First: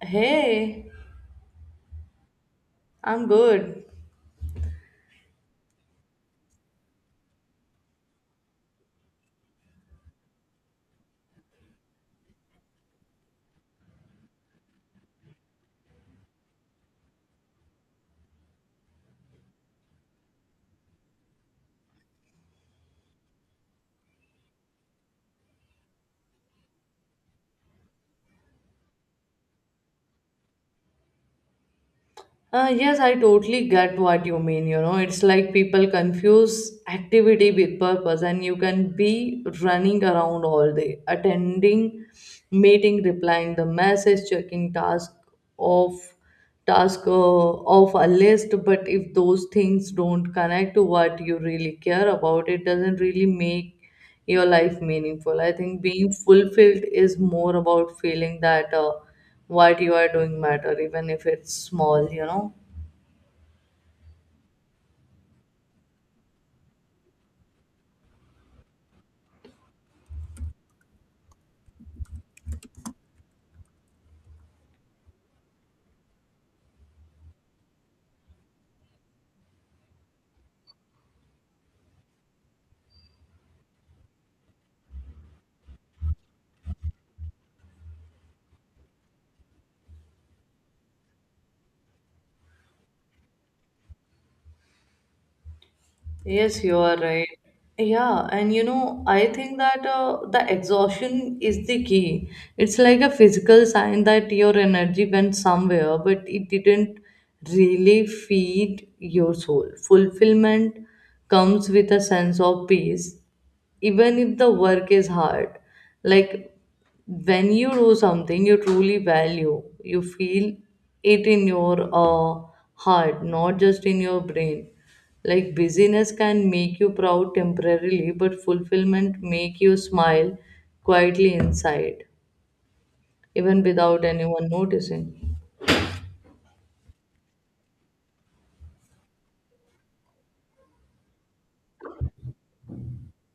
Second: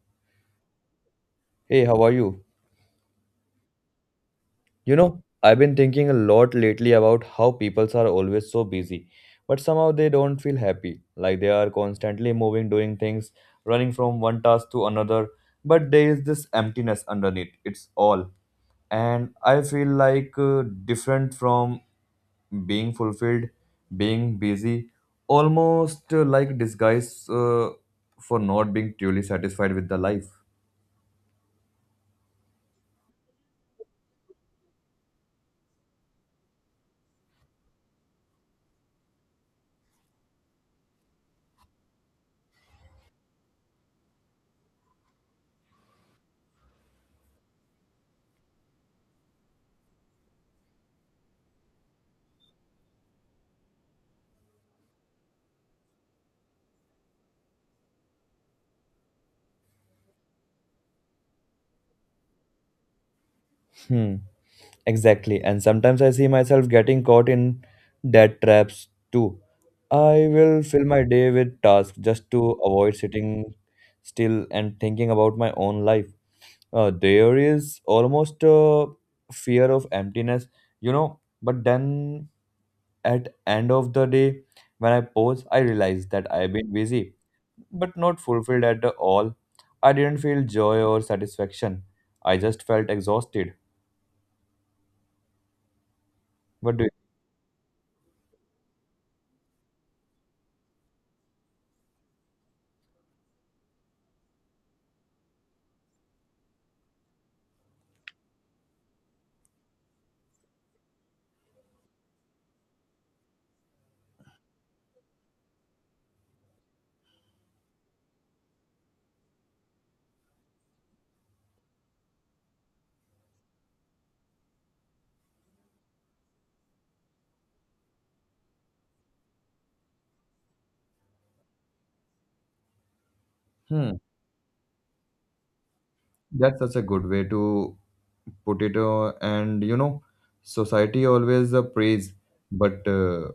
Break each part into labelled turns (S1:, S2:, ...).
S1: Hey,
S2: Hey, how are you?
S1: I'm good.
S2: You know, I've been thinking a lot lately about how peoples are always so busy, but somehow they don't feel happy. Like they are constantly moving, doing things, running from one task to another, but there is this emptiness underneath. It's all. And I feel like different from being fulfilled, being busy, almost like disguise for not being truly satisfied with the life.
S1: Yes, I totally get what you mean. You know, it's like people confuse activity with purpose, and you can be running around all day, attending meeting, replying the message, checking off task off a list. But if those things don't connect to what you really care about, it doesn't really make your life meaningful. I think being fulfilled is more about feeling that what you are doing matter, even if it's small, you know.
S2: Hmm. Exactly. And sometimes I see myself getting caught in debt traps too. I will fill my day with tasks just to avoid sitting still and thinking about my own life. There is almost a fear of emptiness, you know. But then at end of the day, when I pause, I realize that I've been busy, but not fulfilled at all. I didn't feel joy or satisfaction. I just felt exhausted.
S1: Yes,
S2: What
S1: you
S2: do you?
S1: are right. Yeah, and you know, I think that the exhaustion is the key. It's like a physical sign that your energy went somewhere, but it didn't really feed your soul. Fulfillment comes with a sense of peace even if the work is hard, like when you do something you truly value, you feel it in your heart, not just in your brain. Like busyness can make you proud temporarily, but fulfillment make you smile quietly inside, even
S2: Hmm.
S1: without anyone noticing.
S2: That's such a good way to put it. And you know, society always praise, but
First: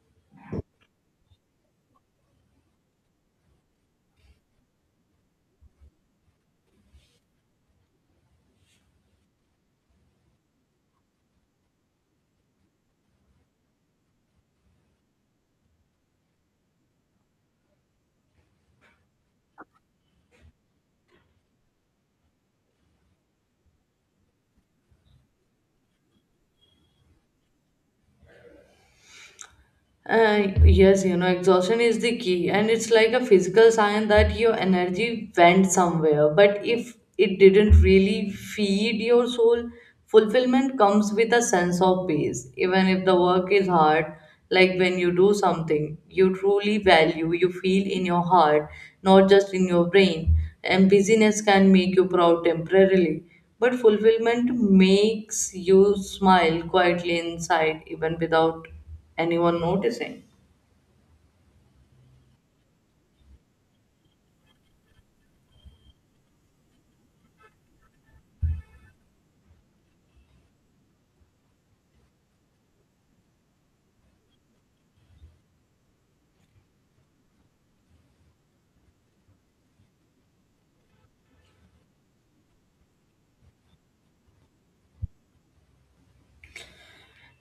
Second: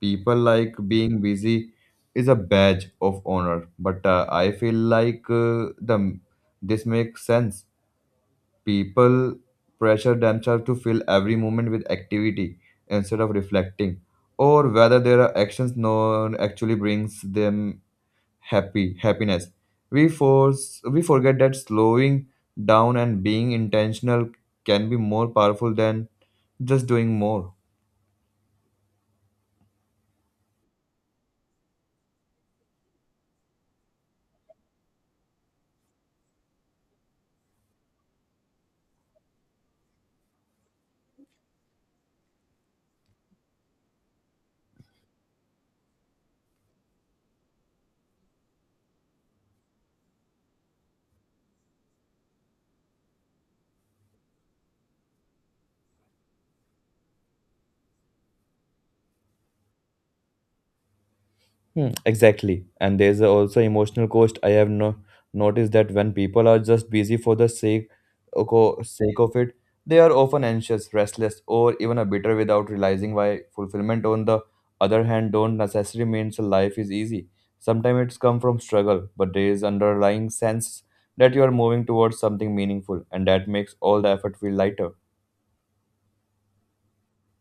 S2: people like being busy is a badge of honor. But I feel like the this makes sense. People pressure themselves to fill every moment with activity instead of reflecting, or whether their actions known actually brings them happy happiness. We forget that slowing down and being intentional can be more powerful than just doing more.
S1: Yes, you know, exhaustion is the key, and it's like a physical sign that your energy went somewhere. But if it didn't really feed your soul, fulfillment comes with a sense of peace, even if the work is hard. Like when you do something you truly value, you feel in your heart, not just in your brain. And busyness can make you proud temporarily, but fulfillment makes you smile quietly inside, even without anyone noticing.
S2: Hmm, exactly. And there's also emotional cost. I have no noticed that when people are just busy for the sake sake of it, they are often anxious, restless, or even a bitter without realizing why. Fulfillment, on the other hand, don't necessarily means life is easy. Sometimes it's come from struggle, but there is underlying sense that you are moving towards something meaningful, and that makes all the effort feel lighter.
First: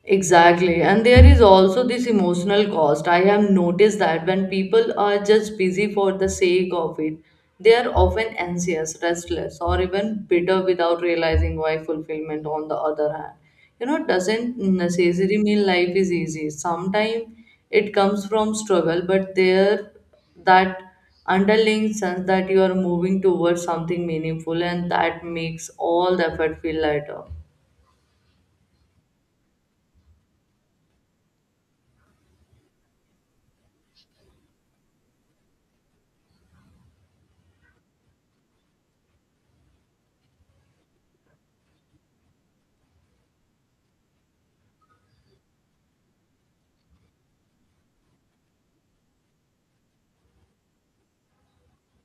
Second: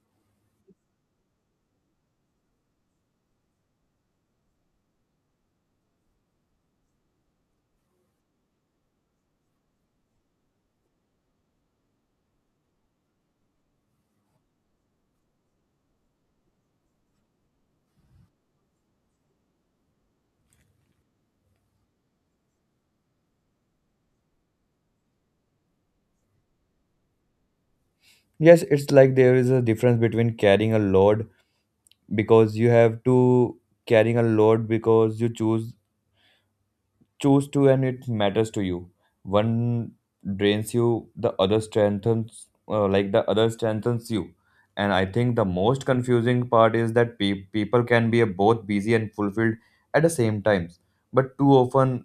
S1: Exactly. And there is also this emotional cost. I have noticed that when people are just busy for the sake of it, they are often anxious, restless, or even bitter without realizing why fulfillment, on the other hand, you know, doesn't necessarily mean life is easy. Sometimes it comes from struggle, but there that underlying sense that you are moving towards something meaningful, and that makes all the effort feel lighter.
S2: Yes, it's like there is a difference between carrying a load because you have to carrying a load because you choose to and it matters to you. One drains you, the other strengthens, like the other strengthens you. And I think the most confusing part is that people can be both busy and fulfilled at the same times, but too often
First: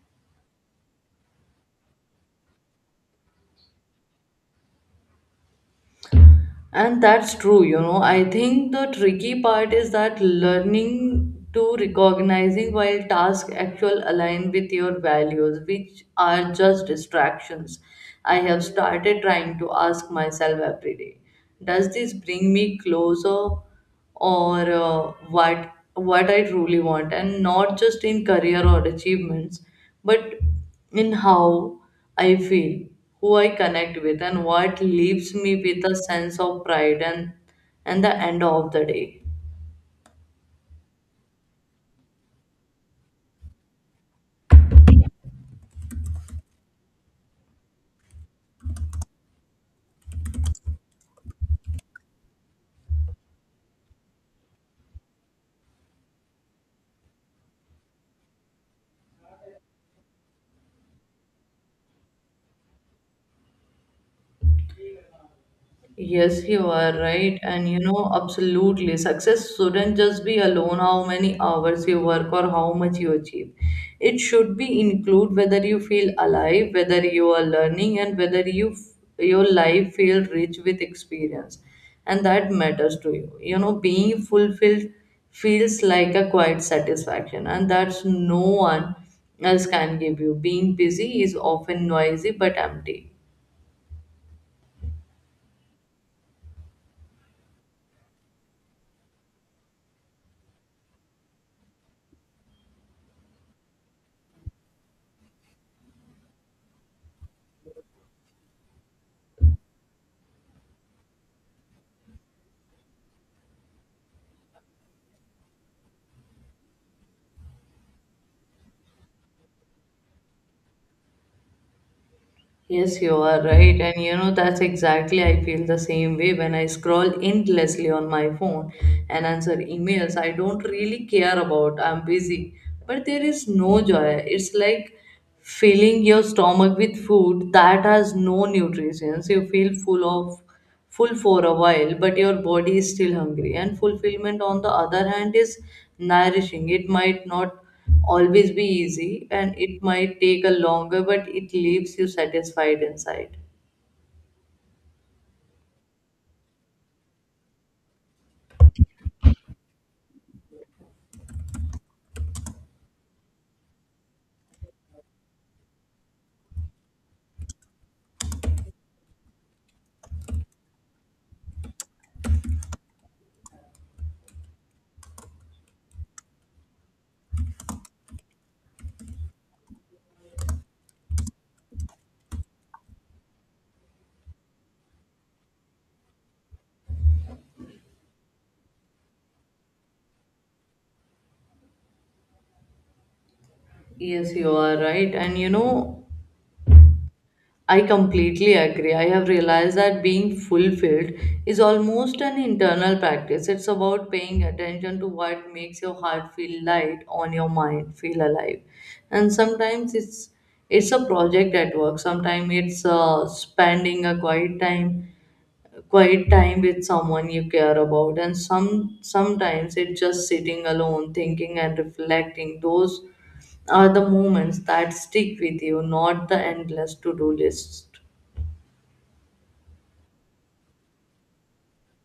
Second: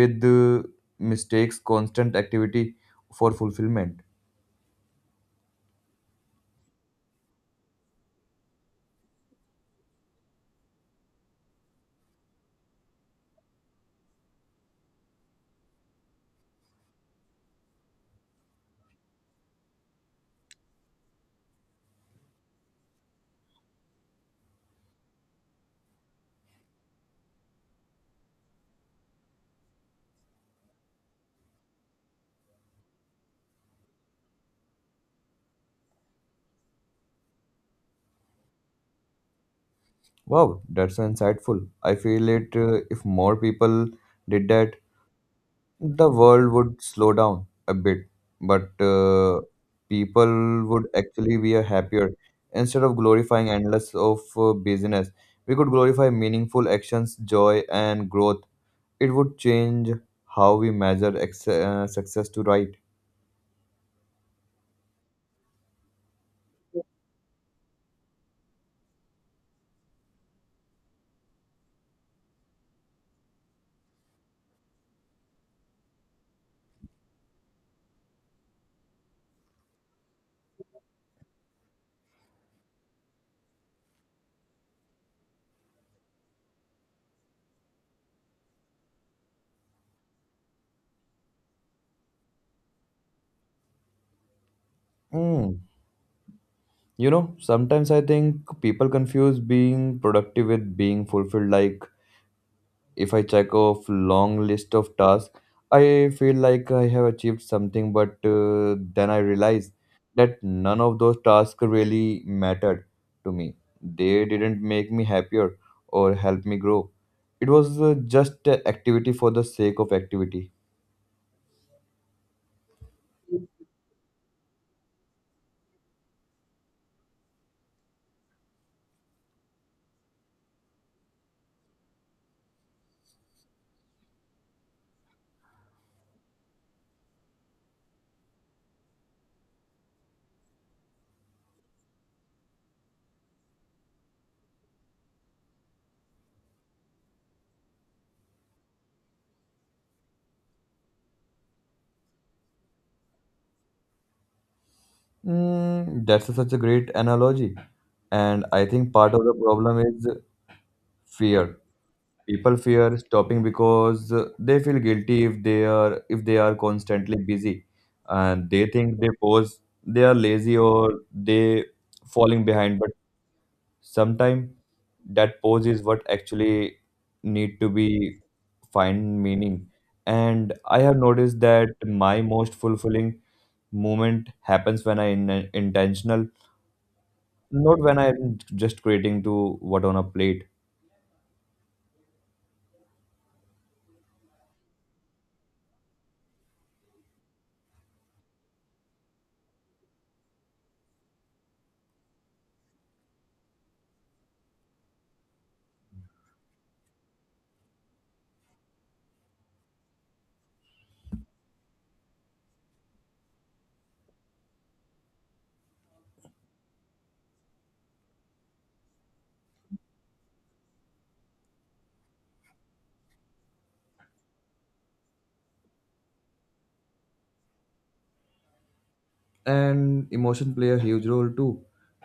S2: with mistakes constant activity for fulfillment.
S1: And that's true, you know. I think the tricky part is that learning to recognizing while tasks actual align with your values, which are just distractions. I have started trying to ask myself every day, does this bring me closer or what I truly want, and not just in career or achievements, but in how I feel, who I connect with, and what leaves me with a sense of pride and the end of the day.
S2: Wow, that's so insightful. I feel it, if more people did that, the world would slow down a bit, but people would actually be a happier. Instead of glorifying endless of business, we could glorify meaningful actions, joy, and growth. It would change how we measure success to right.
S1: Yes, you are right. And you know, absolutely. Success shouldn't just be alone how many hours you work or how much you achieve. It should be include whether you feel alive, whether you are learning, and whether you your life feel rich with experience. And that matters to you. You know, being fulfilled feels like a quiet satisfaction, and that's no one else can give you. Being busy is often noisy but empty.
S2: Mm. You know, sometimes I think people confuse being productive with being fulfilled. Like if I check off long list of tasks, I feel like I have achieved something, but then I realize that none of those tasks really mattered to me. They didn't make me happier or help me grow. It was just a activity for the sake of activity.
S1: Yes, you are right. And you know, that's exactly I feel the same way when I scroll endlessly on my phone and answer emails I don't really care about. I'm busy. But there is no joy. It's like filling your stomach with food that has no nutrients. You feel full of full for a while, but your body is still hungry. And fulfillment, on the other hand, is nourishing. It might not always be easy, and it might take a longer, but it leaves you satisfied inside.
S2: Mm, that's such a great analogy. And I think part of the problem is fear. People fear stopping because they feel guilty if they are constantly busy, and they think they pose they are lazy or they falling behind. But sometimes that pose is what actually need to be find meaning. And I have noticed that my most fulfilling moment happens when I in intentional, not when I'm just creating to what on a plate.
S1: Yes, you are right. And you know, I completely agree. I have realized that being fulfilled is almost an internal practice. It's about paying attention to what makes your heart feel light, on your mind feel alive. And sometimes it's a project at work. Sometimes it's spending a quiet time with someone you care about. And sometimes it's just sitting alone, thinking and reflecting. Those are the moments that stick with you, not the endless to-do lists.
S2: And emotion play a huge role too.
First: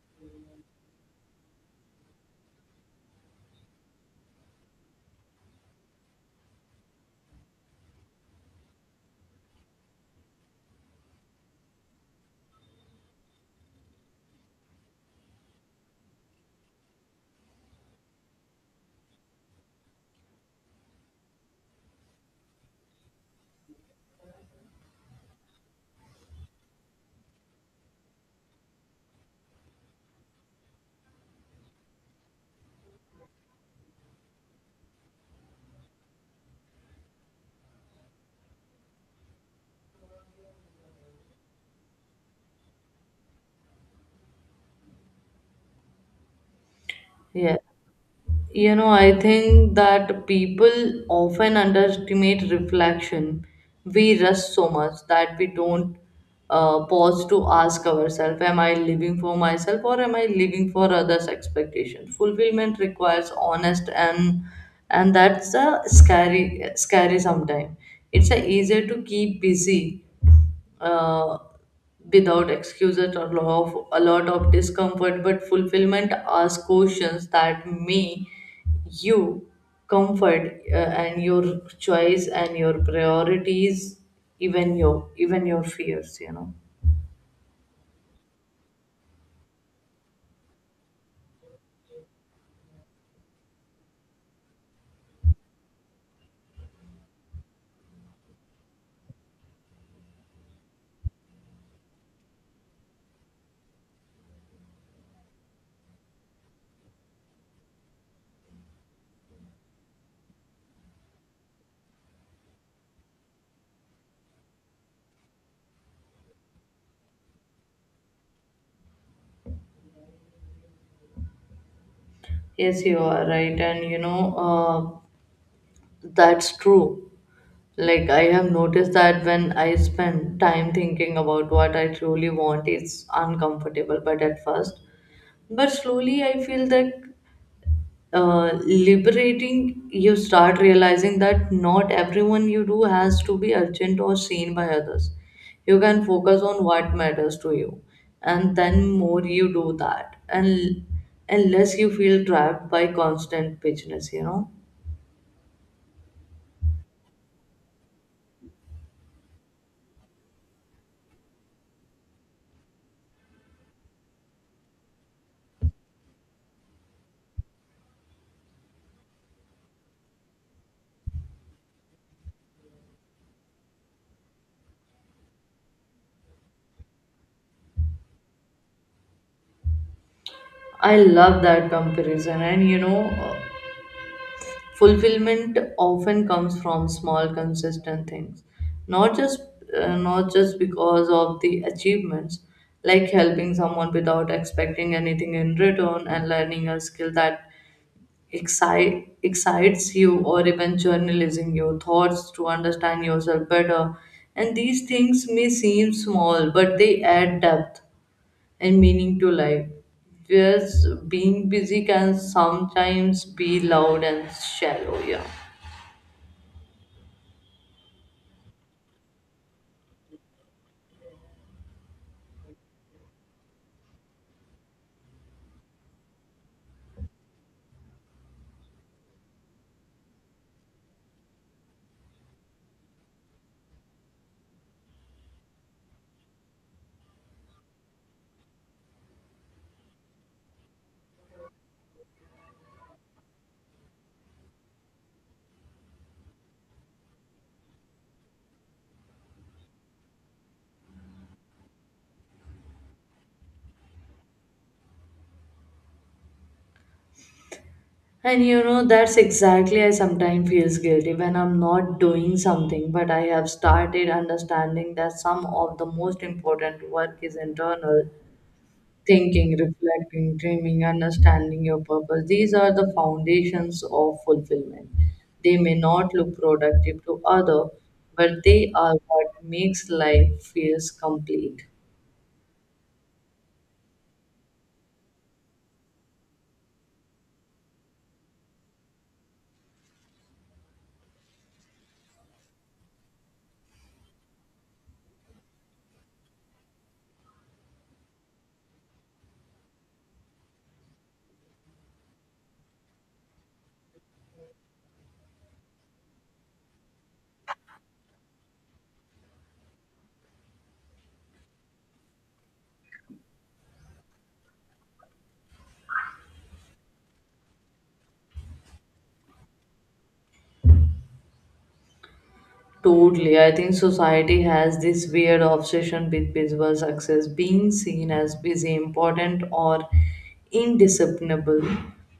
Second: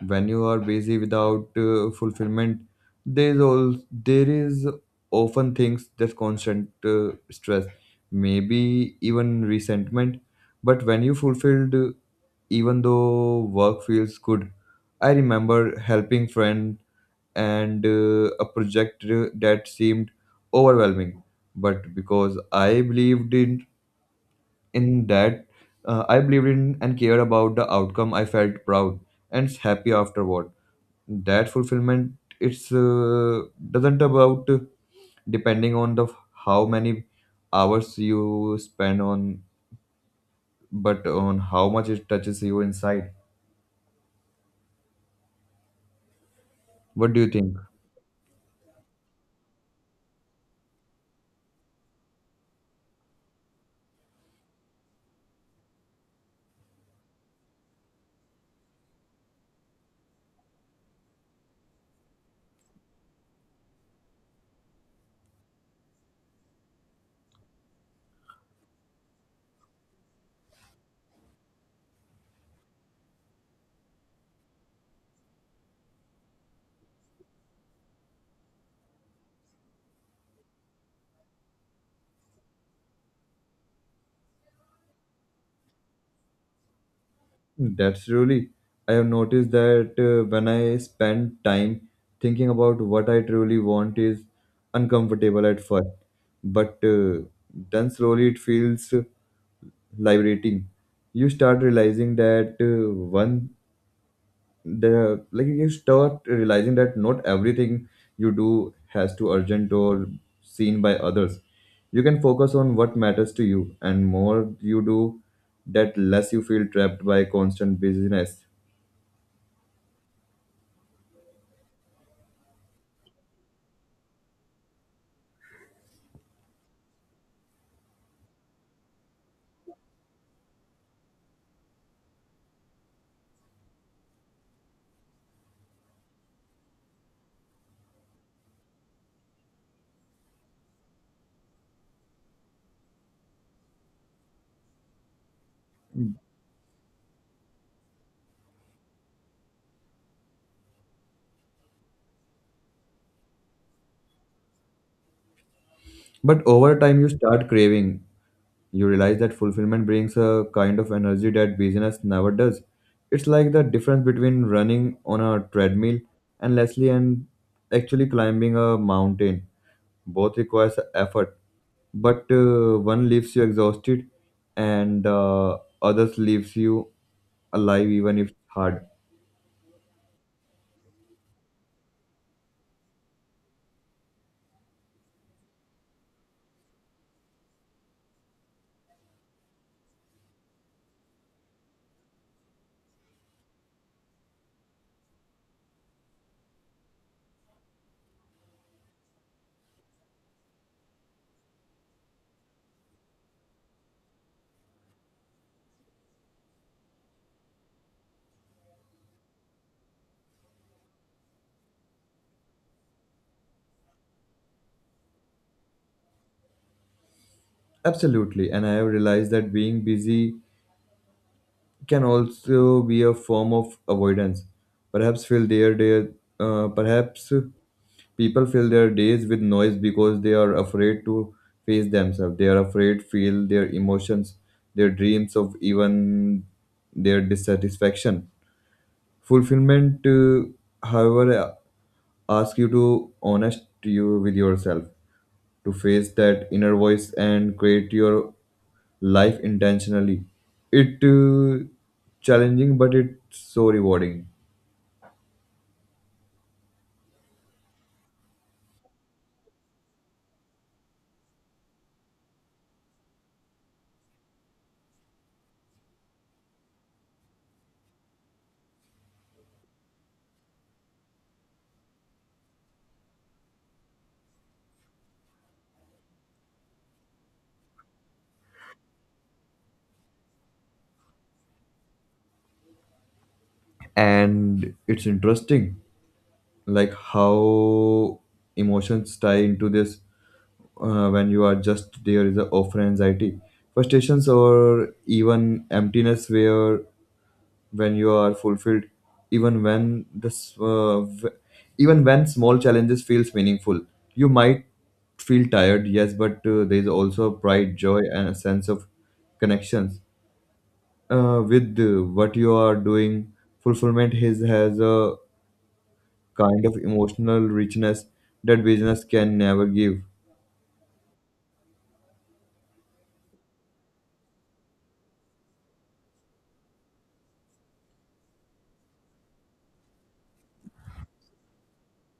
S2: When you are busy without fulfillment, there is all there is often things that constant stress, maybe even resentment. But when you fulfilled, even though work feels good, I remember helping friend and a project that seemed overwhelming, but because I believed in that, I believed in and cared about the outcome, I felt proud and happy afterward. That fulfillment, it's doesn't about depending on the how many hours you spend on, but on how much it touches you inside. What do you think?
S1: Yeah. You know, I think that people often underestimate reflection. We rush so much that we don't pause to ask ourselves, am I living for myself or am I living for others' expectations? Fulfillment requires honest, and that's a scary sometimes. It's a easier to keep busy uh, without excuses or law of a lot of discomfort, but fulfillment asks questions that may you comfort and your choice and your priorities, even your fears, you know.
S2: That's really. I have noticed that when I spend time thinking about what I truly want is uncomfortable at first, but then slowly it feels liberating. You start realizing that one the like you start realizing that not everything you do has to urgent or seen by others. You can focus on what matters to you, and more you do that, less you feel trapped by constant busyness.
S1: Yes, you are right. And you know, that's true. Like I have noticed that when I spend time thinking about what I truly want, it's uncomfortable but at first, but slowly I feel that liberating. You start realizing that not everyone you do has to be urgent or seen by others. You can focus on what matters to you, and then more you do that and less you feel trapped by constant busyness, you know.
S2: But over time you start craving. You realize that fulfillment brings a kind of energy that business never does. It's like the difference between running on a treadmill and actually climbing a mountain. Both requires effort, but one leaves you exhausted, and others leaves you alive even if hard.
S1: I love that comparison, and you know, fulfillment often comes from small consistent things, not just not just because of the achievements. Like helping someone without expecting anything in return, and learning a skill that excites you, or even journalizing your thoughts to understand yourself better. And these things may seem small, but they add depth and meaning to life, whereas being busy can sometimes be loud and shallow. Yeah.
S2: Absolutely, and I have realized that being busy can also be a form of avoidance. Perhaps feel there, there, Perhaps people fill their days with noise because they are afraid to face themselves. They are afraid feel their emotions, their dreams of even their dissatisfaction. Fulfillment, however, ask you to honest you with yourself, to face that inner voice and create your life intentionally. It challenging, but it's so rewarding.
S1: And you know, that's exactly I sometimes feels guilty when I'm not doing something, but I have started understanding that some of the most important work is internal thinking, reflecting, dreaming, understanding your purpose. These are the foundations of fulfillment. They may not look productive to other, but they are what makes life feels complete.
S2: And it's interesting like how emotions tie into this. When you are just, there is a often anxiety, frustrations, or even emptiness. Where when you are fulfilled, even when this uh, v- even when small challenges feels meaningful, you might feel tired, yes, but there is also pride, joy, and a sense of connections with what you are doing. Fulfillment is has a kind of emotional richness that business can never give.
S1: Totally. I think society has this weird obsession with visible success, being seen as busy, important, or indiscernible.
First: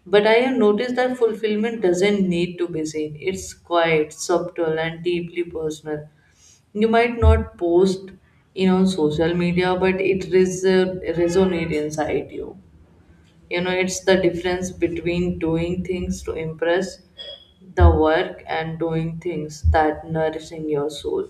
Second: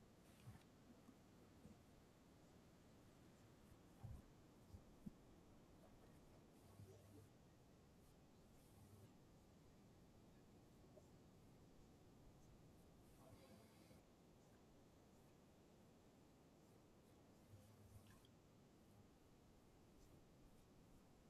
S1: But I have noticed that fulfillment doesn't need to be seen. It's quiet, subtle, and deeply personal. You might not post in on social media, but it resonates inside you. You know, it's the difference between doing things to impress the work and doing things that nourishing your soul.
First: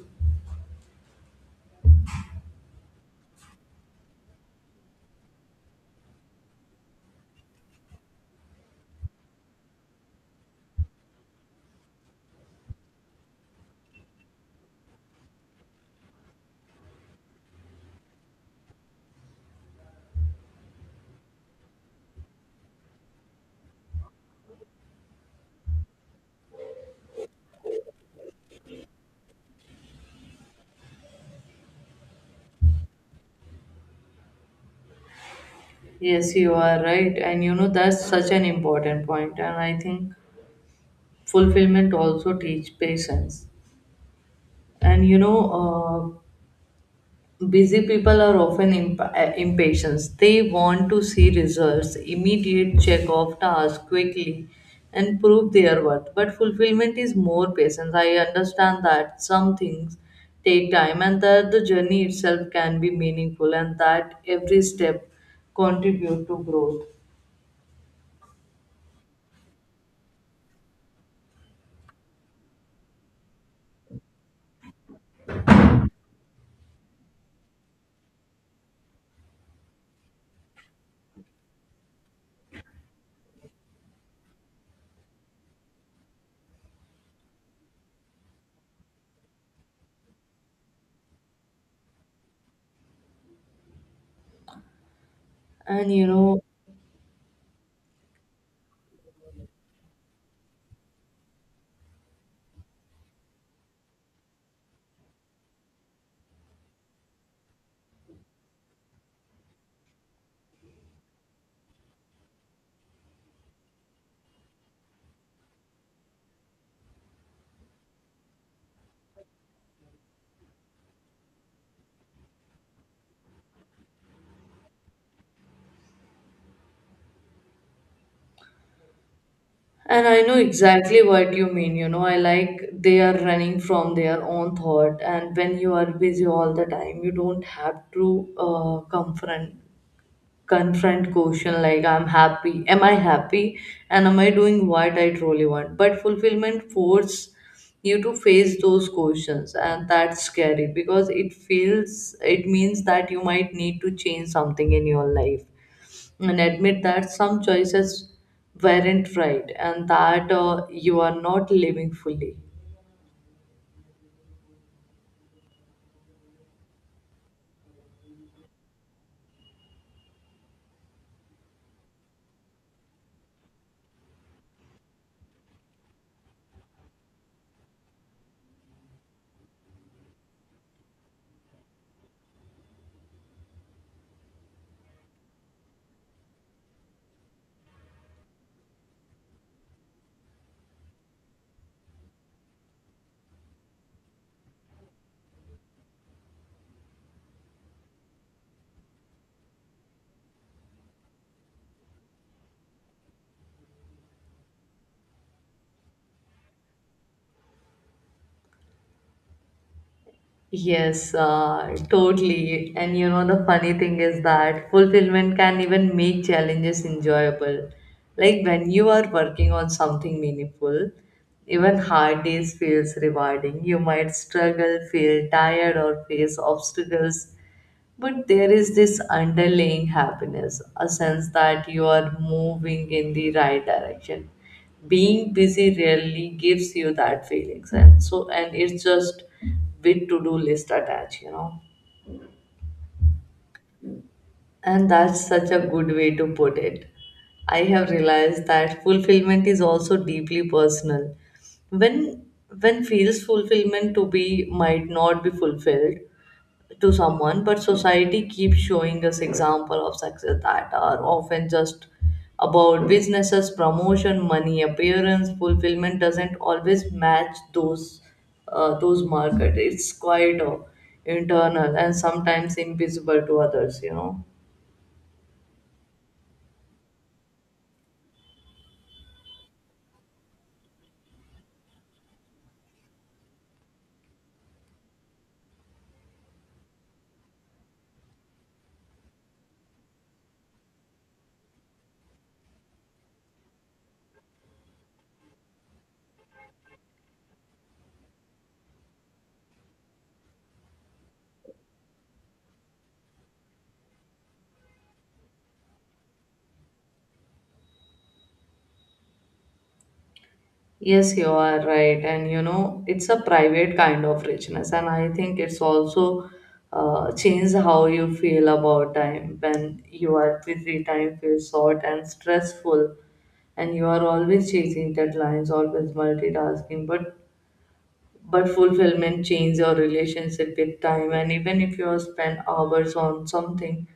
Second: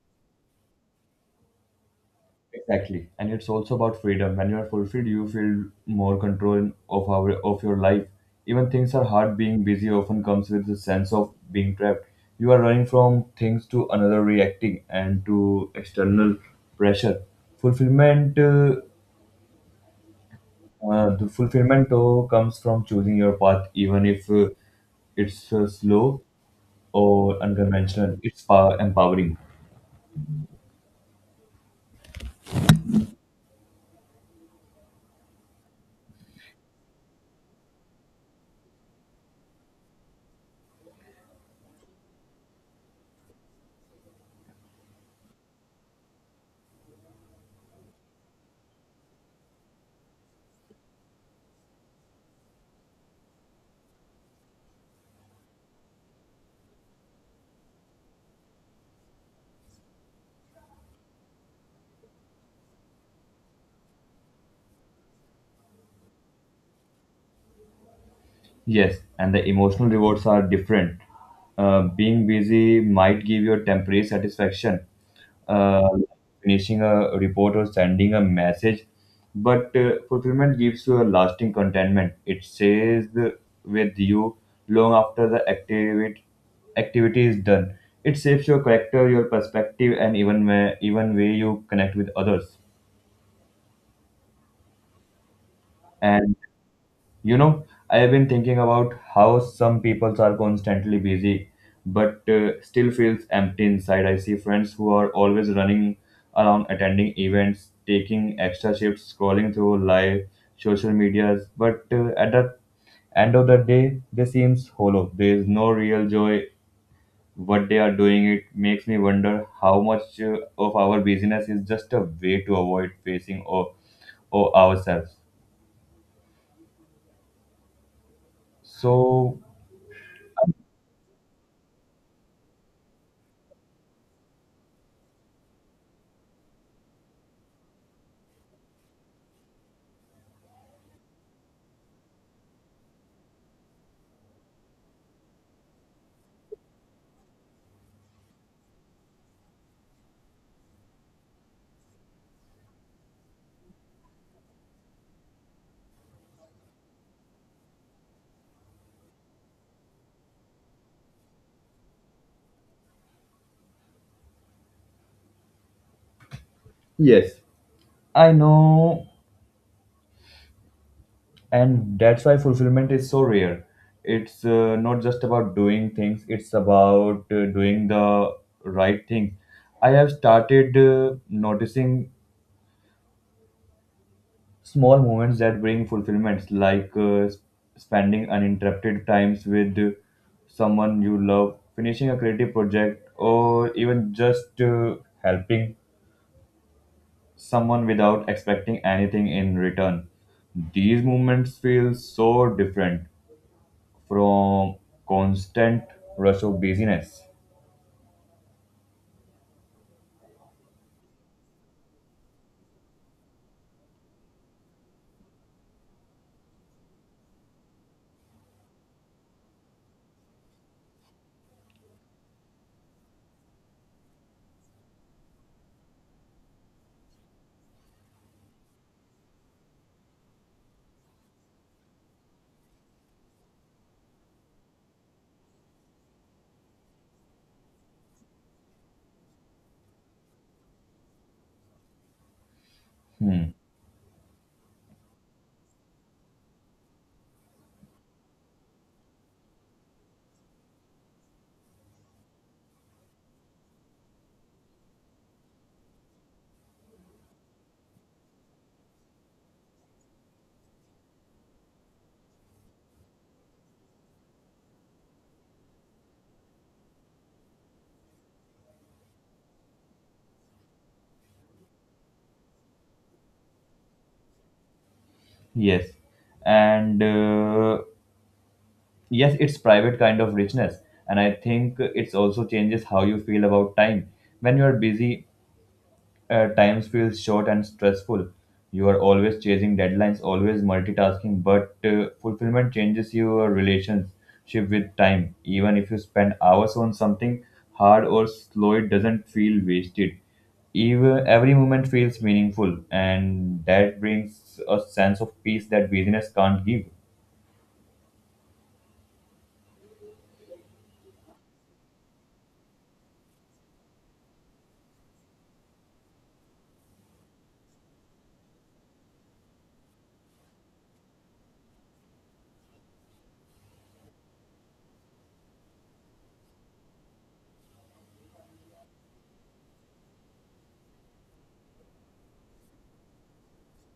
S2: Exactly. And it's also about freedom. When you are fulfilled, you feel more control of our of your life. Even things are hard, being busy often comes with the sense of being trapped. You are running from things to another, reacting and to external pressure. Fulfillment, uh, the fulfillment though comes from choosing your path, even if it's slow or unconventional. It's power empowering.
S1: Yes, you are right, and you know that's such an important point. And I think fulfillment also teach patience. And you know, busy people are often impatient. They want to see results, immediate check off tasks quickly, and prove their worth. But fulfillment is more patience. I understand that some things take time, and that the journey itself can be meaningful, and that every step contribute to growth
S2: Yes, and the emotional rewards are different. Being busy might give you a temporary satisfaction, uh, finishing a report or sending a message, but fulfillment gives you a lasting contentment. It stays with you long after the activity is done. It shapes your character, your perspective, and even where even way you connect with others.
S1: and you
S2: And
S1: know.
S2: you know, I have been thinking about how some people are constantly busy, but still feels empty inside. I see friends who are always running around, attending events, taking extra shifts, scrolling through live social medias, but at the end of the day, they seems hollow. There is no real joy. What they are doing, it makes me wonder how much of our busyness is just a way to avoid facing or ourselves. So
S1: And I know exactly what you mean, you know. I like they are running from their own thought, and when you are busy all the time, you don't have to uh, confront confront question like I'm happy, am I happy, and am I doing what I truly want? But fulfillment force you to face those questions, and that's scary because it feels it means that you might need to change something in your life and admit that some choices weren't right and that you are not living fully.
S2: yes. I know, and that's why fulfillment is so rare. It's not just about doing things, it's about doing the right thing. I have started noticing small moments that bring fulfillments, like spending uninterrupted times with someone you love, finishing a creative project, or even just helping someone without expecting anything in return. These moments feel so different from constant rush of busyness.
S1: Yes, totally. And you know, the funny thing is that fulfillment can even make challenges enjoyable. Like when you are working on something meaningful, even hard days feels rewarding. You might struggle, feel tired, or face obstacles. But there is this underlying happiness, a sense that you are moving in the right direction. Being busy really gives you that feelings, and so and it's just with to-do list attached, you know. And that's such a good way to put it. I have realized that fulfillment is also deeply personal. When when feels fulfillment to be might not be fulfilled, to someone, but society keeps showing us example of success that are often just about businesses, promotion, money, appearance, fulfillment doesn't always match those market. It's quite internal and sometimes invisible to others, you know.
S2: Yes, and yes, it's private kind of richness, and I think it's also changes how you feel about time. When you are busy, times feels short and stressful. You are always chasing deadlines, always multitasking, but fulfillment changes your relationship with time. Even if you spend hours on something hard or slow, it doesn't feel wasted. Even every moment feels meaningful, and that brings a sense of peace that busyness can't give.
S1: Yes, you are right. And you know, it's a private kind of richness. And I think it's also changed how you feel about time. When you are busy, time feels short and stressful, and you are always chasing deadlines, always multitasking. But fulfillment changes your relationship with time, and even if you spend hours on something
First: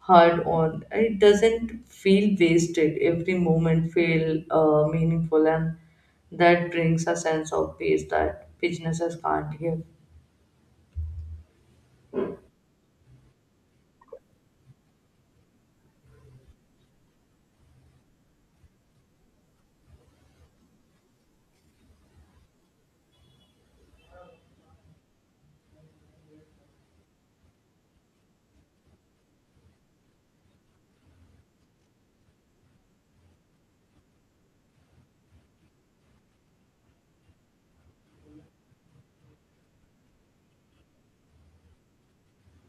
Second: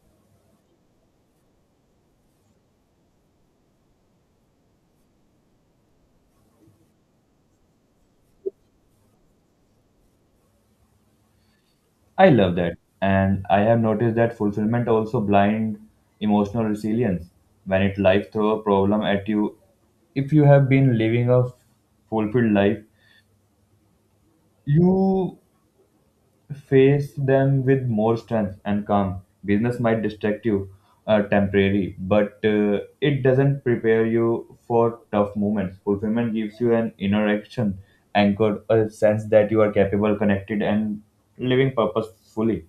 S1: hard on, it doesn't feel wasted. Every moment feel meaningful, and that brings a sense of peace that businesses can't give.
S2: I love that. And I have noticed that fulfillment also blind emotional resilience. When it life throw a problem at you, if you have been living a fulfilled life, you face them with more strength and calm. Business might distract you temporarily, but it doesn't prepare you for tough moments. Fulfillment gives you an inner action anchored, a sense that you are capable, connected, and living purposefully.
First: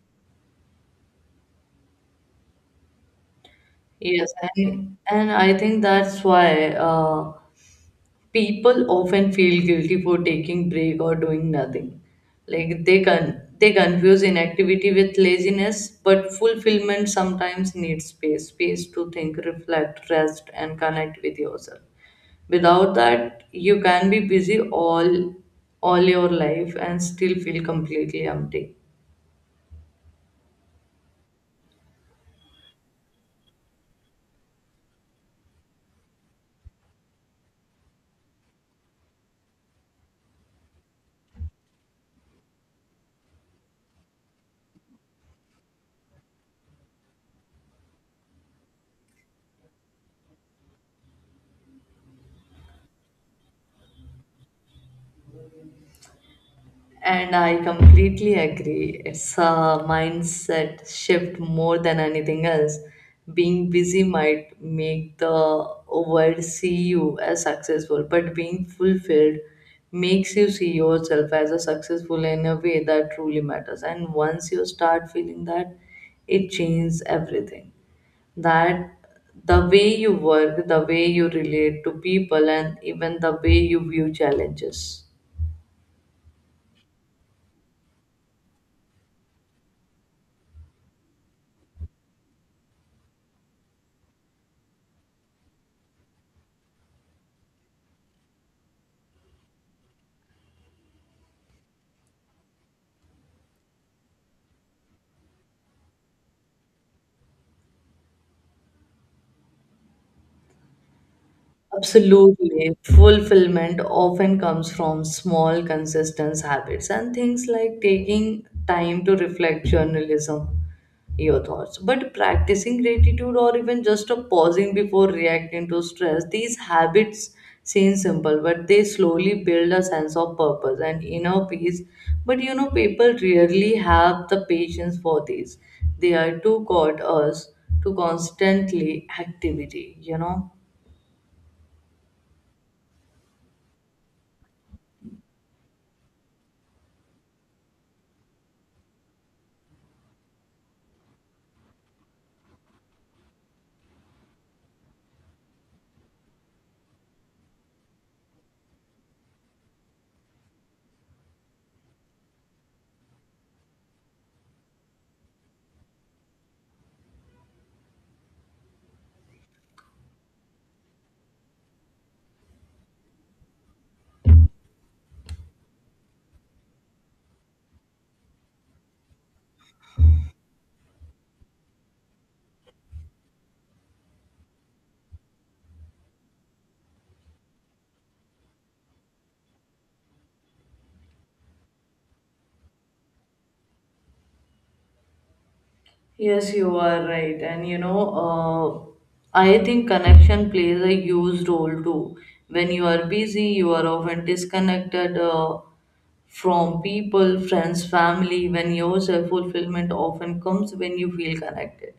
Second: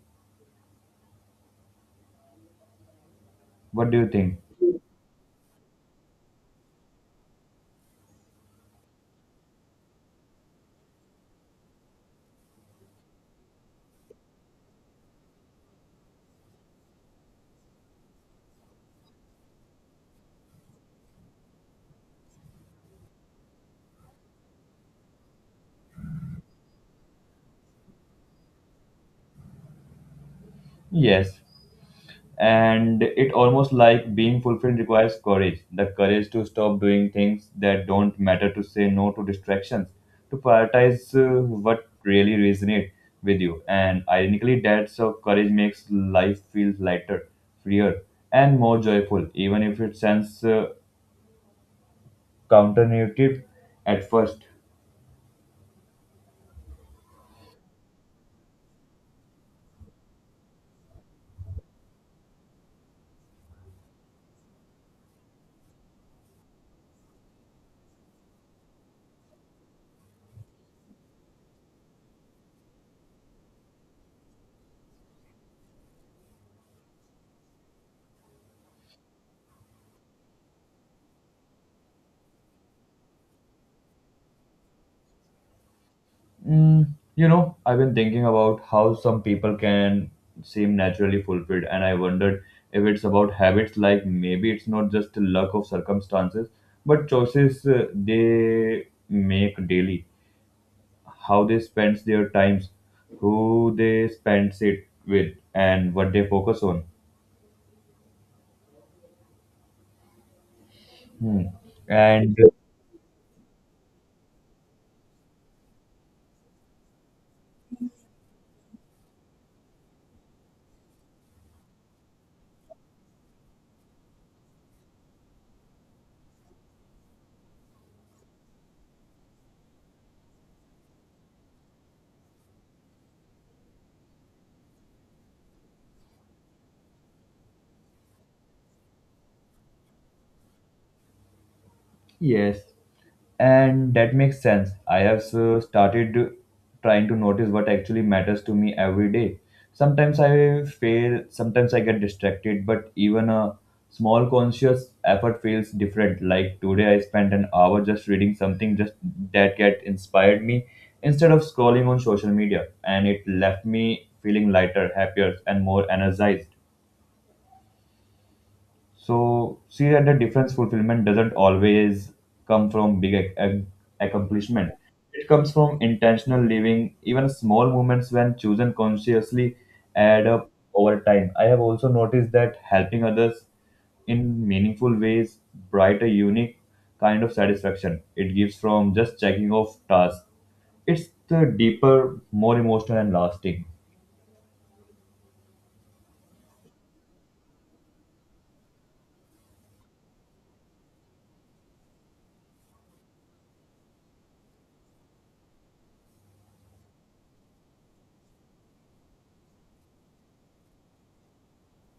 S2: What do you
S1: Yes,
S2: think?
S1: and I think that's why. People often feel guilty for taking break or doing nothing, like they can they confuse inactivity with laziness, but fulfillment sometimes needs space, space to think, reflect, rest, and connect with yourself. Without that you can be busy all your life and still feel completely empty.
S2: Yes, and it almost like being fulfilled requires courage, the courage to stop doing things that don't matter, to say no to distractions, to prioritize what really resonates with you. And ironically, that so courage makes life feel lighter, freer, and more joyful, even if it sounds counterintuitive at first.
S1: And I completely agree. It's a mindset shift more than anything else. Being busy might make the world see you as successful, but being fulfilled makes you see yourself as a successful in a way that truly matters. And once you start feeling that, it changes everything. That the way you work, the way you relate to people, and even the way you view challenges.
S2: Mm, you know, I've been thinking about how some people can seem naturally fulfilled, and I wondered if it's about habits, like maybe it's not just luck of circumstances, but choices they make daily, how they spend their times, who they spend it with, and what they focus on. Hmm. And
S1: Absolutely. Fulfillment often comes from small, consistent habits and things like taking time to reflect journalism, your thoughts. But practicing gratitude or even just a pausing before reacting to stress, these habits seem simple, but they slowly build a sense of purpose and inner peace. But you know, people rarely have the patience for these. They are too caught us to constantly activity, you know.
S2: yes, and that makes sense. I have started trying to notice what actually matters to me every day. Sometimes I fail, sometimes I get distracted, but even a small conscious effort feels different. Like today, I spent an hour just reading something just that get inspired me instead of scrolling on social media, and it left me feeling lighter, happier, and more energized. So see that the difference fulfillment doesn't always come from big accomplishment. It comes from intentional living. Even small moments when chosen consciously add up over time. I have also noticed that helping others in meaningful ways bright a unique kind of satisfaction it gives from just checking off tasks. It's the deeper, more emotional and lasting.
S1: Yes, you are right. And you know, I think connection plays a huge role too. When you are busy, you are often disconnected from people, friends, family. When your self fulfillment often comes when you feel connected.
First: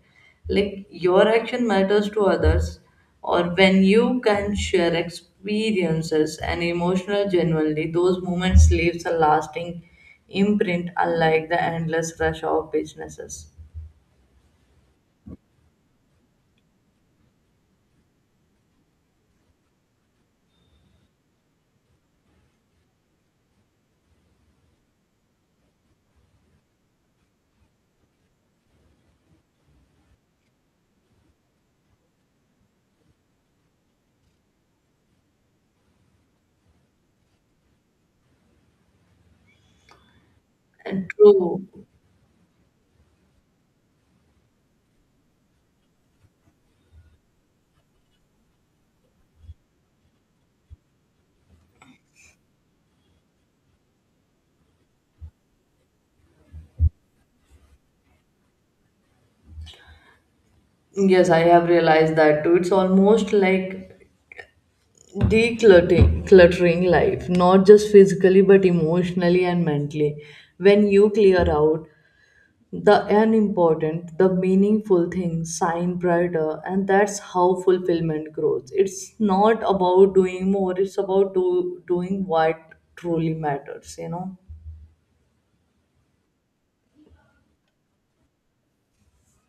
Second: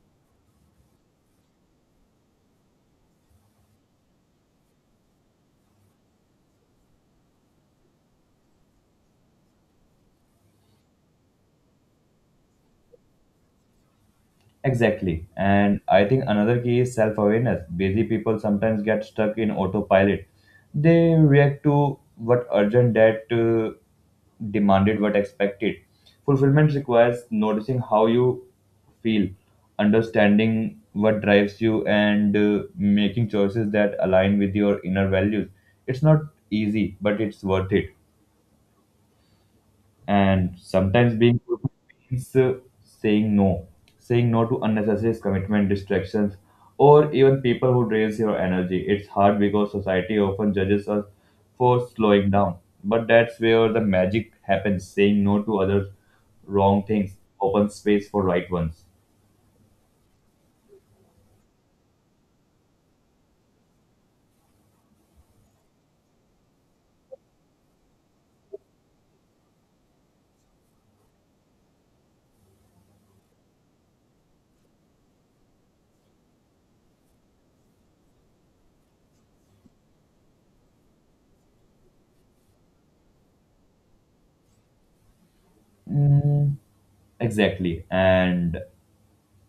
S1: Like your action matters to others, or when you can share experiences and emotional genuinely, those moments leaves a lasting imprint, unlike the endless rush of businesses.
S2: Exactly. And I think another key is self awareness. Busy people sometimes get stuck in autopilot. They react to what urgent, that demanded, what expected. Fulfillment requires noticing how you feel, understanding what drives you, and making choices that align with your inner values. It's not easy, but it's worth it. And
S1: And
S2: sometimes being good
S1: True.
S2: means saying no, saying no to unnecessary commitment, distractions, or even people who drains your energy. It's hard because society often judges us for slowing down. But that's where the magic happens saying no to other wrong things, open space for right ones.
S1: Yes, I have realized that too. It's almost like decluttering cluttering life, not just physically but emotionally and mentally. When you clear out the unimportant, the meaningful things shine brighter, and that's how fulfillment grows. It's not about doing more, it's about doing what truly matters, you know.
S2: Mm, exactly. And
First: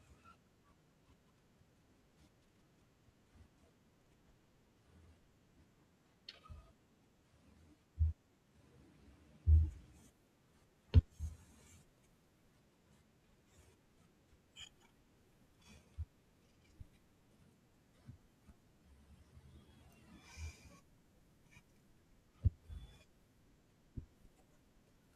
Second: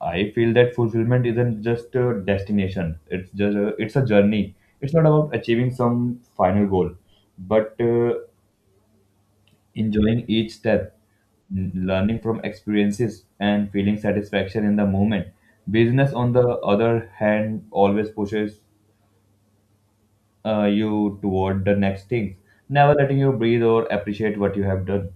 S2: I feel that fulfillment isn't just a destination. It's a journey. It's not about achieving some final goal, but enjoying each step, learning from experiences, and feeling satisfaction in the moment. Business, on the other hand, always pushes you toward the next thing, never letting you breathe or appreciate what you have done.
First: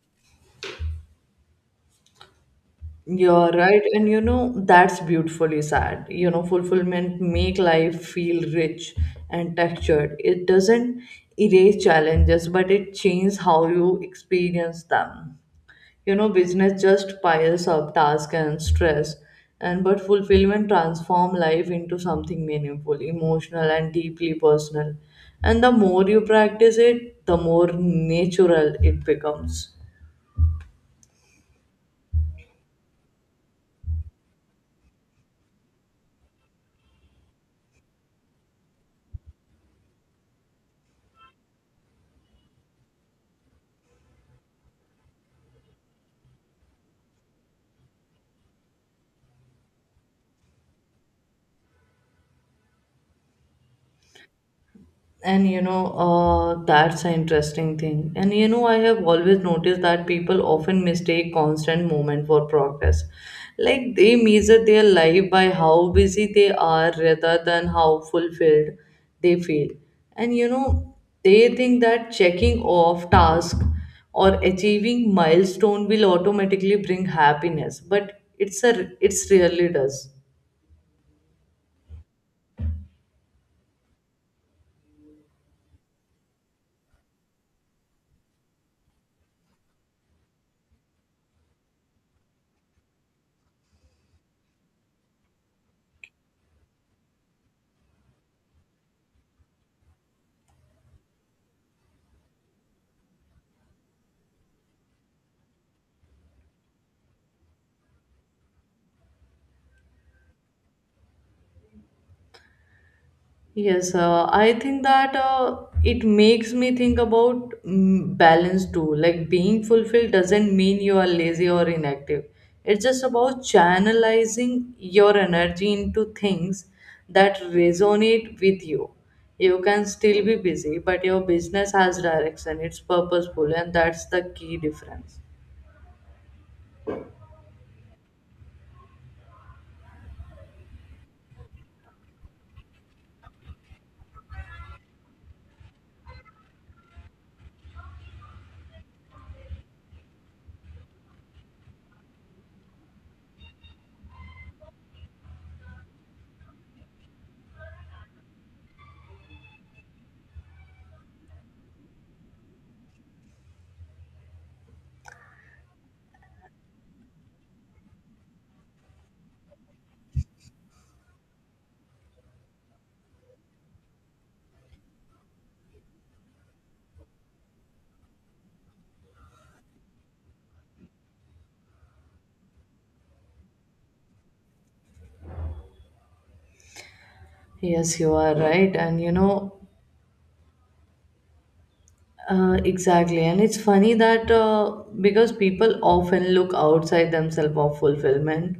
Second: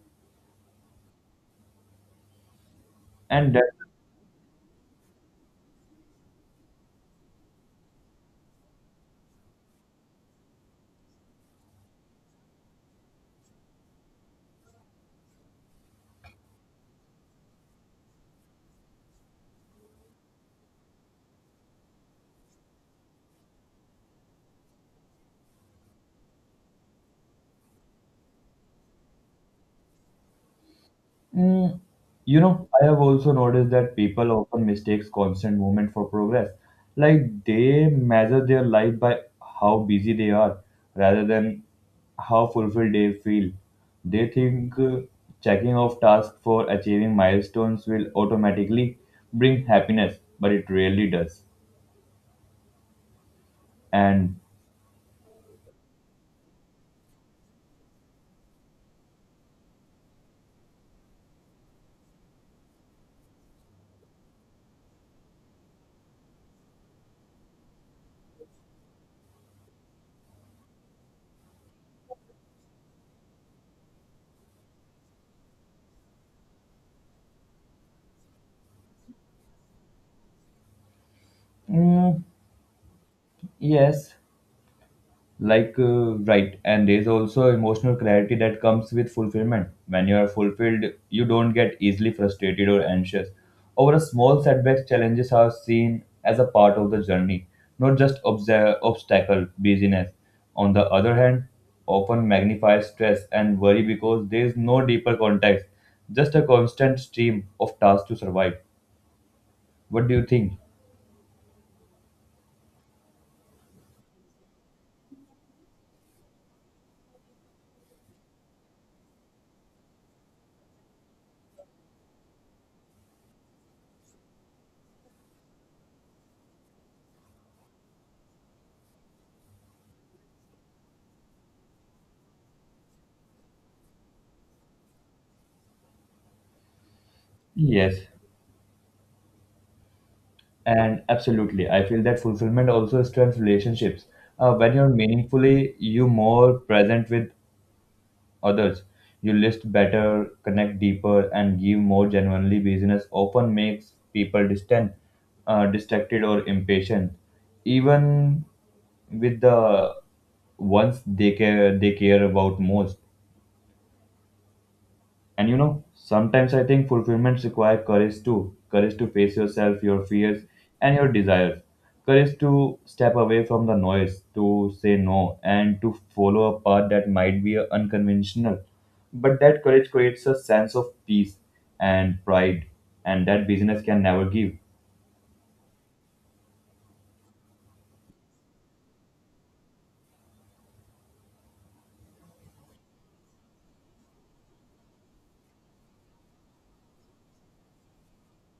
S1: You're
S2: And
S1: right, and you know that's beautifully sad. You know, fulfillment make life feel rich and textured. It doesn't erase challenges, but it changes how you experience them. You know, business just piles up tasks and stress, and but fulfillment transform life into something meaningful, emotional, and deeply personal. And the more you practice it, the more natural it becomes.
S2: mm, you know, I have also noticed that people often mistakes constant movement for progress. Like they measure their life by how busy they are rather than how fulfilled they feel. They think checking off tasks for achieving milestones will automatically bring happiness, but it rarely does. And
S1: And you know that's an interesting thing, and you know, I have always noticed that people often mistake constant movement for progress. Like, they measure their life by how busy they are rather than how fulfilled they feel. And you know, they think that checking off tasks or achieving milestone will automatically bring happiness, but it's a it's rarely does.
S2: mm, yes, like right, and there's also emotional clarity that comes with fulfillment. When you are fulfilled, you don't get easily frustrated or anxious over a small setbacks. Challenges are seen as a part of the journey, not just obstacle. Busyness, on the other hand, often magnifies stress and worry because there is no deeper context, just a constant stream of tasks to survive. What do you think?
S1: Yes, I think that it makes me think about balance too. Like being fulfilled doesn't mean you are lazy or inactive. It's just about channelizing your energy into things that resonate with you. You can still be busy, but your business has direction, it's purposeful, and that's the key difference.
S2: Yes. And absolutely, I feel that fulfillment also strengthens relationships. When you're meaningfully, you more present with others. You list better, connect deeper, and give more genuinely. Business often makes people distant, distracted, or impatient, even with the ones they care about most. And you know, sometimes I think fulfillments require courage too, courage to face yourself, your fears, and your desires, courage to step away from the noise, to say no, and to follow a path that might be unconventional. But that courage creates a sense of peace and pride, and that business can never give.
S1: Yes, you are right. And you know, exactly, and it's funny that, because people often look outside themselves for fulfillment,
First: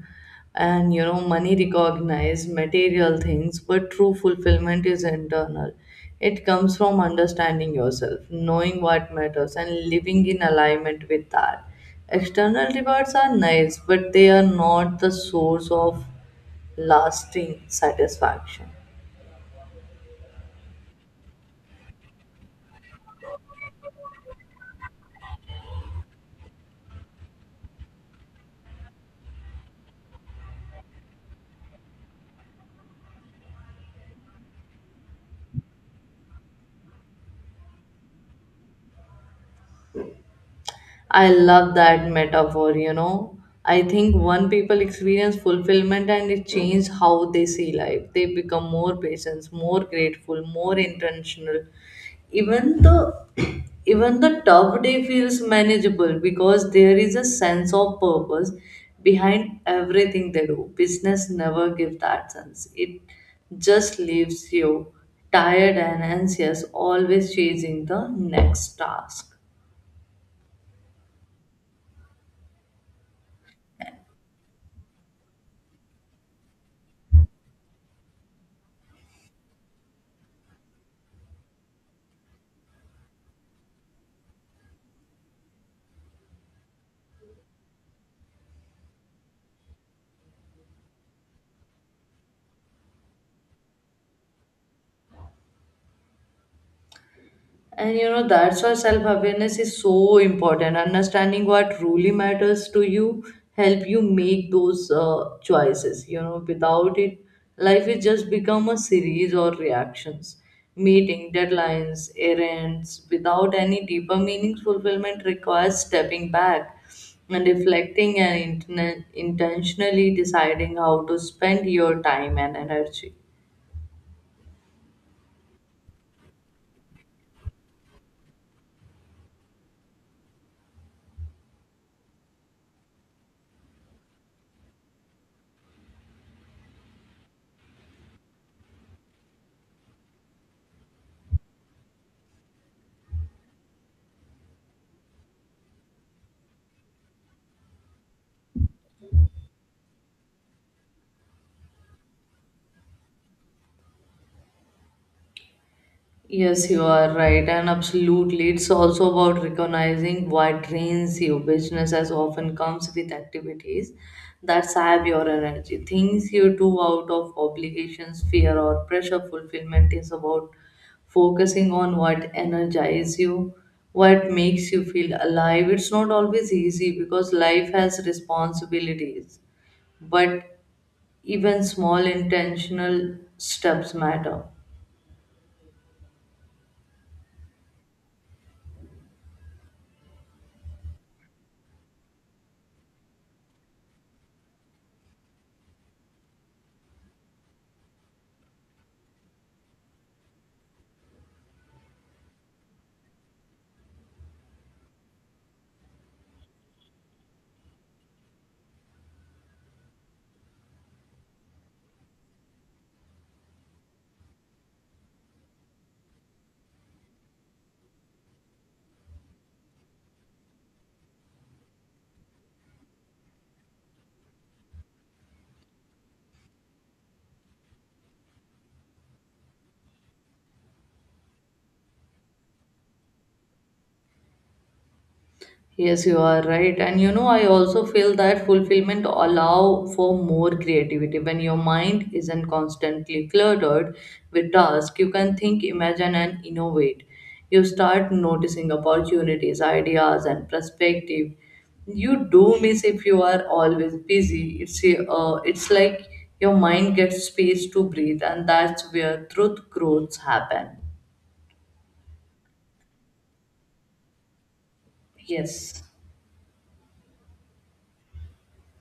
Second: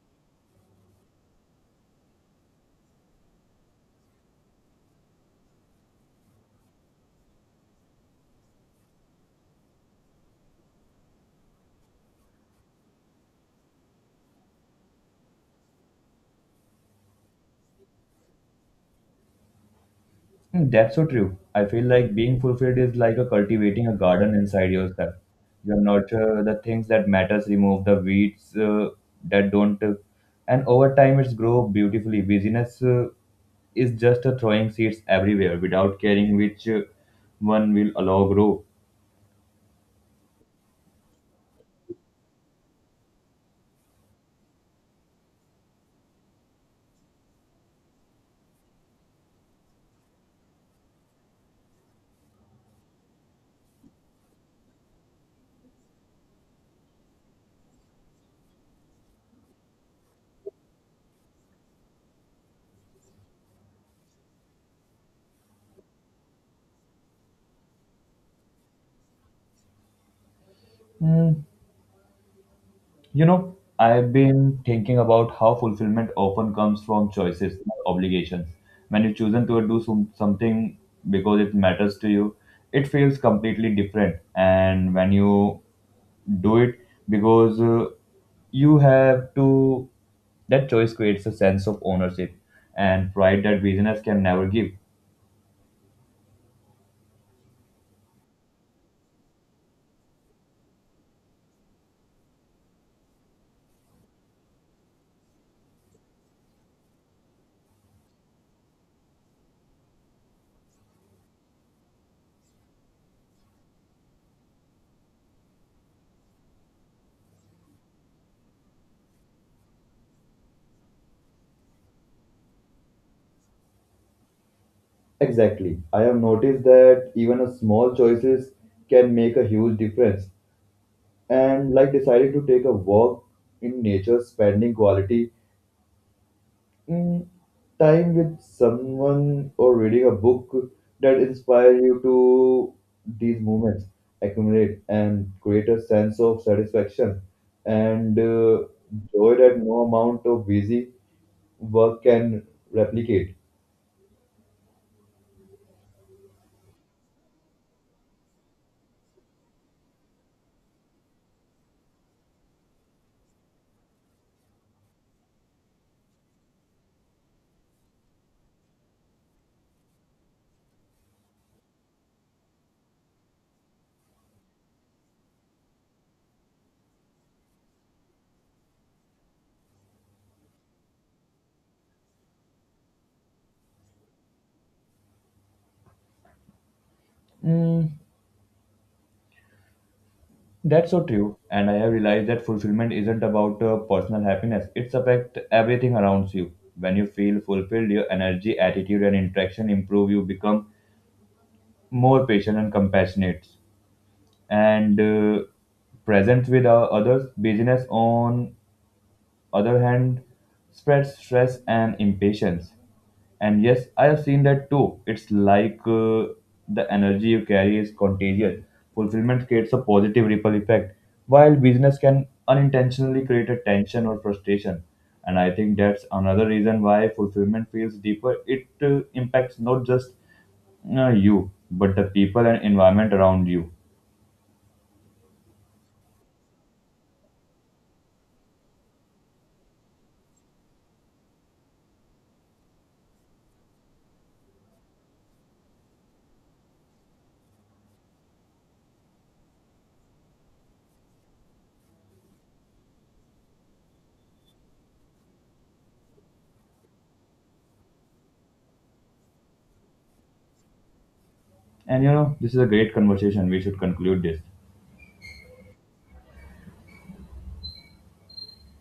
S1: and you know, money recognize material things, but true fulfillment is internal. It comes from understanding yourself, knowing what matters, and living in alignment with that. External rewards are nice, but they are not the source of lasting satisfaction.
S2: Hmm. That's so true. I feel like being fulfilled is like a cultivating a garden inside yourself. You nurture the things that matters, remove the weeds that don't, and over time it's grow beautifully. Business is just throwing seeds everywhere without caring which one will allow grow.
S1: I love that metaphor, you know. I think one people experience fulfillment and it changes how they see life. They become more patient, more grateful, more intentional. Even the even the tough day feels manageable because there is a sense of purpose behind everything they do. Business never gives that sense. It just leaves you tired and anxious, always chasing the next task.
S2: Hmm. You know, I've been thinking about how fulfillment often comes from choices, not obligations. When you choose to something because it matters to you, it feels completely different. And when you do it because you have to, that choice creates a sense of ownership and pride that business can never give.
S1: And you know, that's why self awareness is so important. Understanding what really matters to you help you make those choices. You know, without it, life is just become a series or reactions, meeting deadlines, errands, without any deeper meaning. Fulfillment requires stepping back and reflecting and intentionally deciding how to spend your time and energy.
S2: Exactly. I have noticed that even a small choices can make a huge difference. And like decided to take a walk in nature, spending quality mm, time with someone or reading a book that inspire you to these moments accumulate and create a sense of satisfaction and joy that no amount of busy work can replicate.
S1: Yes, you are right, and absolutely. It's also about recognizing what drains you. Business as often comes with activities that sap your energy. Things you do out of obligations, fear, or pressure. Fulfillment is about focusing on what energizes you, what makes you feel alive. It's not always easy because life has responsibilities, but even small intentional steps matter.
S2: Mm. That's so true, and I have realized that fulfillment isn't about personal happiness. It's affect everything around you. When you feel fulfilled, your energy, attitude, and interaction improve. You become more patient and compassionate, and present with others. Business on other hand, spreads stress and impatience. And yes, I have seen that too. It's like the energy you carry is contagious. Fulfillment creates a positive ripple effect, while business can unintentionally create a tension or frustration. And I think that's another reason why fulfillment feels deeper. It impacts not just you, but the people and environment around you.
S1: Yes, you are right. And you know, I also feel that fulfillment allow for more creativity. When your mind isn't constantly cluttered with tasks, you can think, imagine, and innovate. You start noticing opportunities, ideas, and perspective. You do miss if you are always busy. It's like your mind gets space to breathe, and that's where truth growths happen.
S2: And you know, this is a great conversation. We should conclude this.
S1: Yes.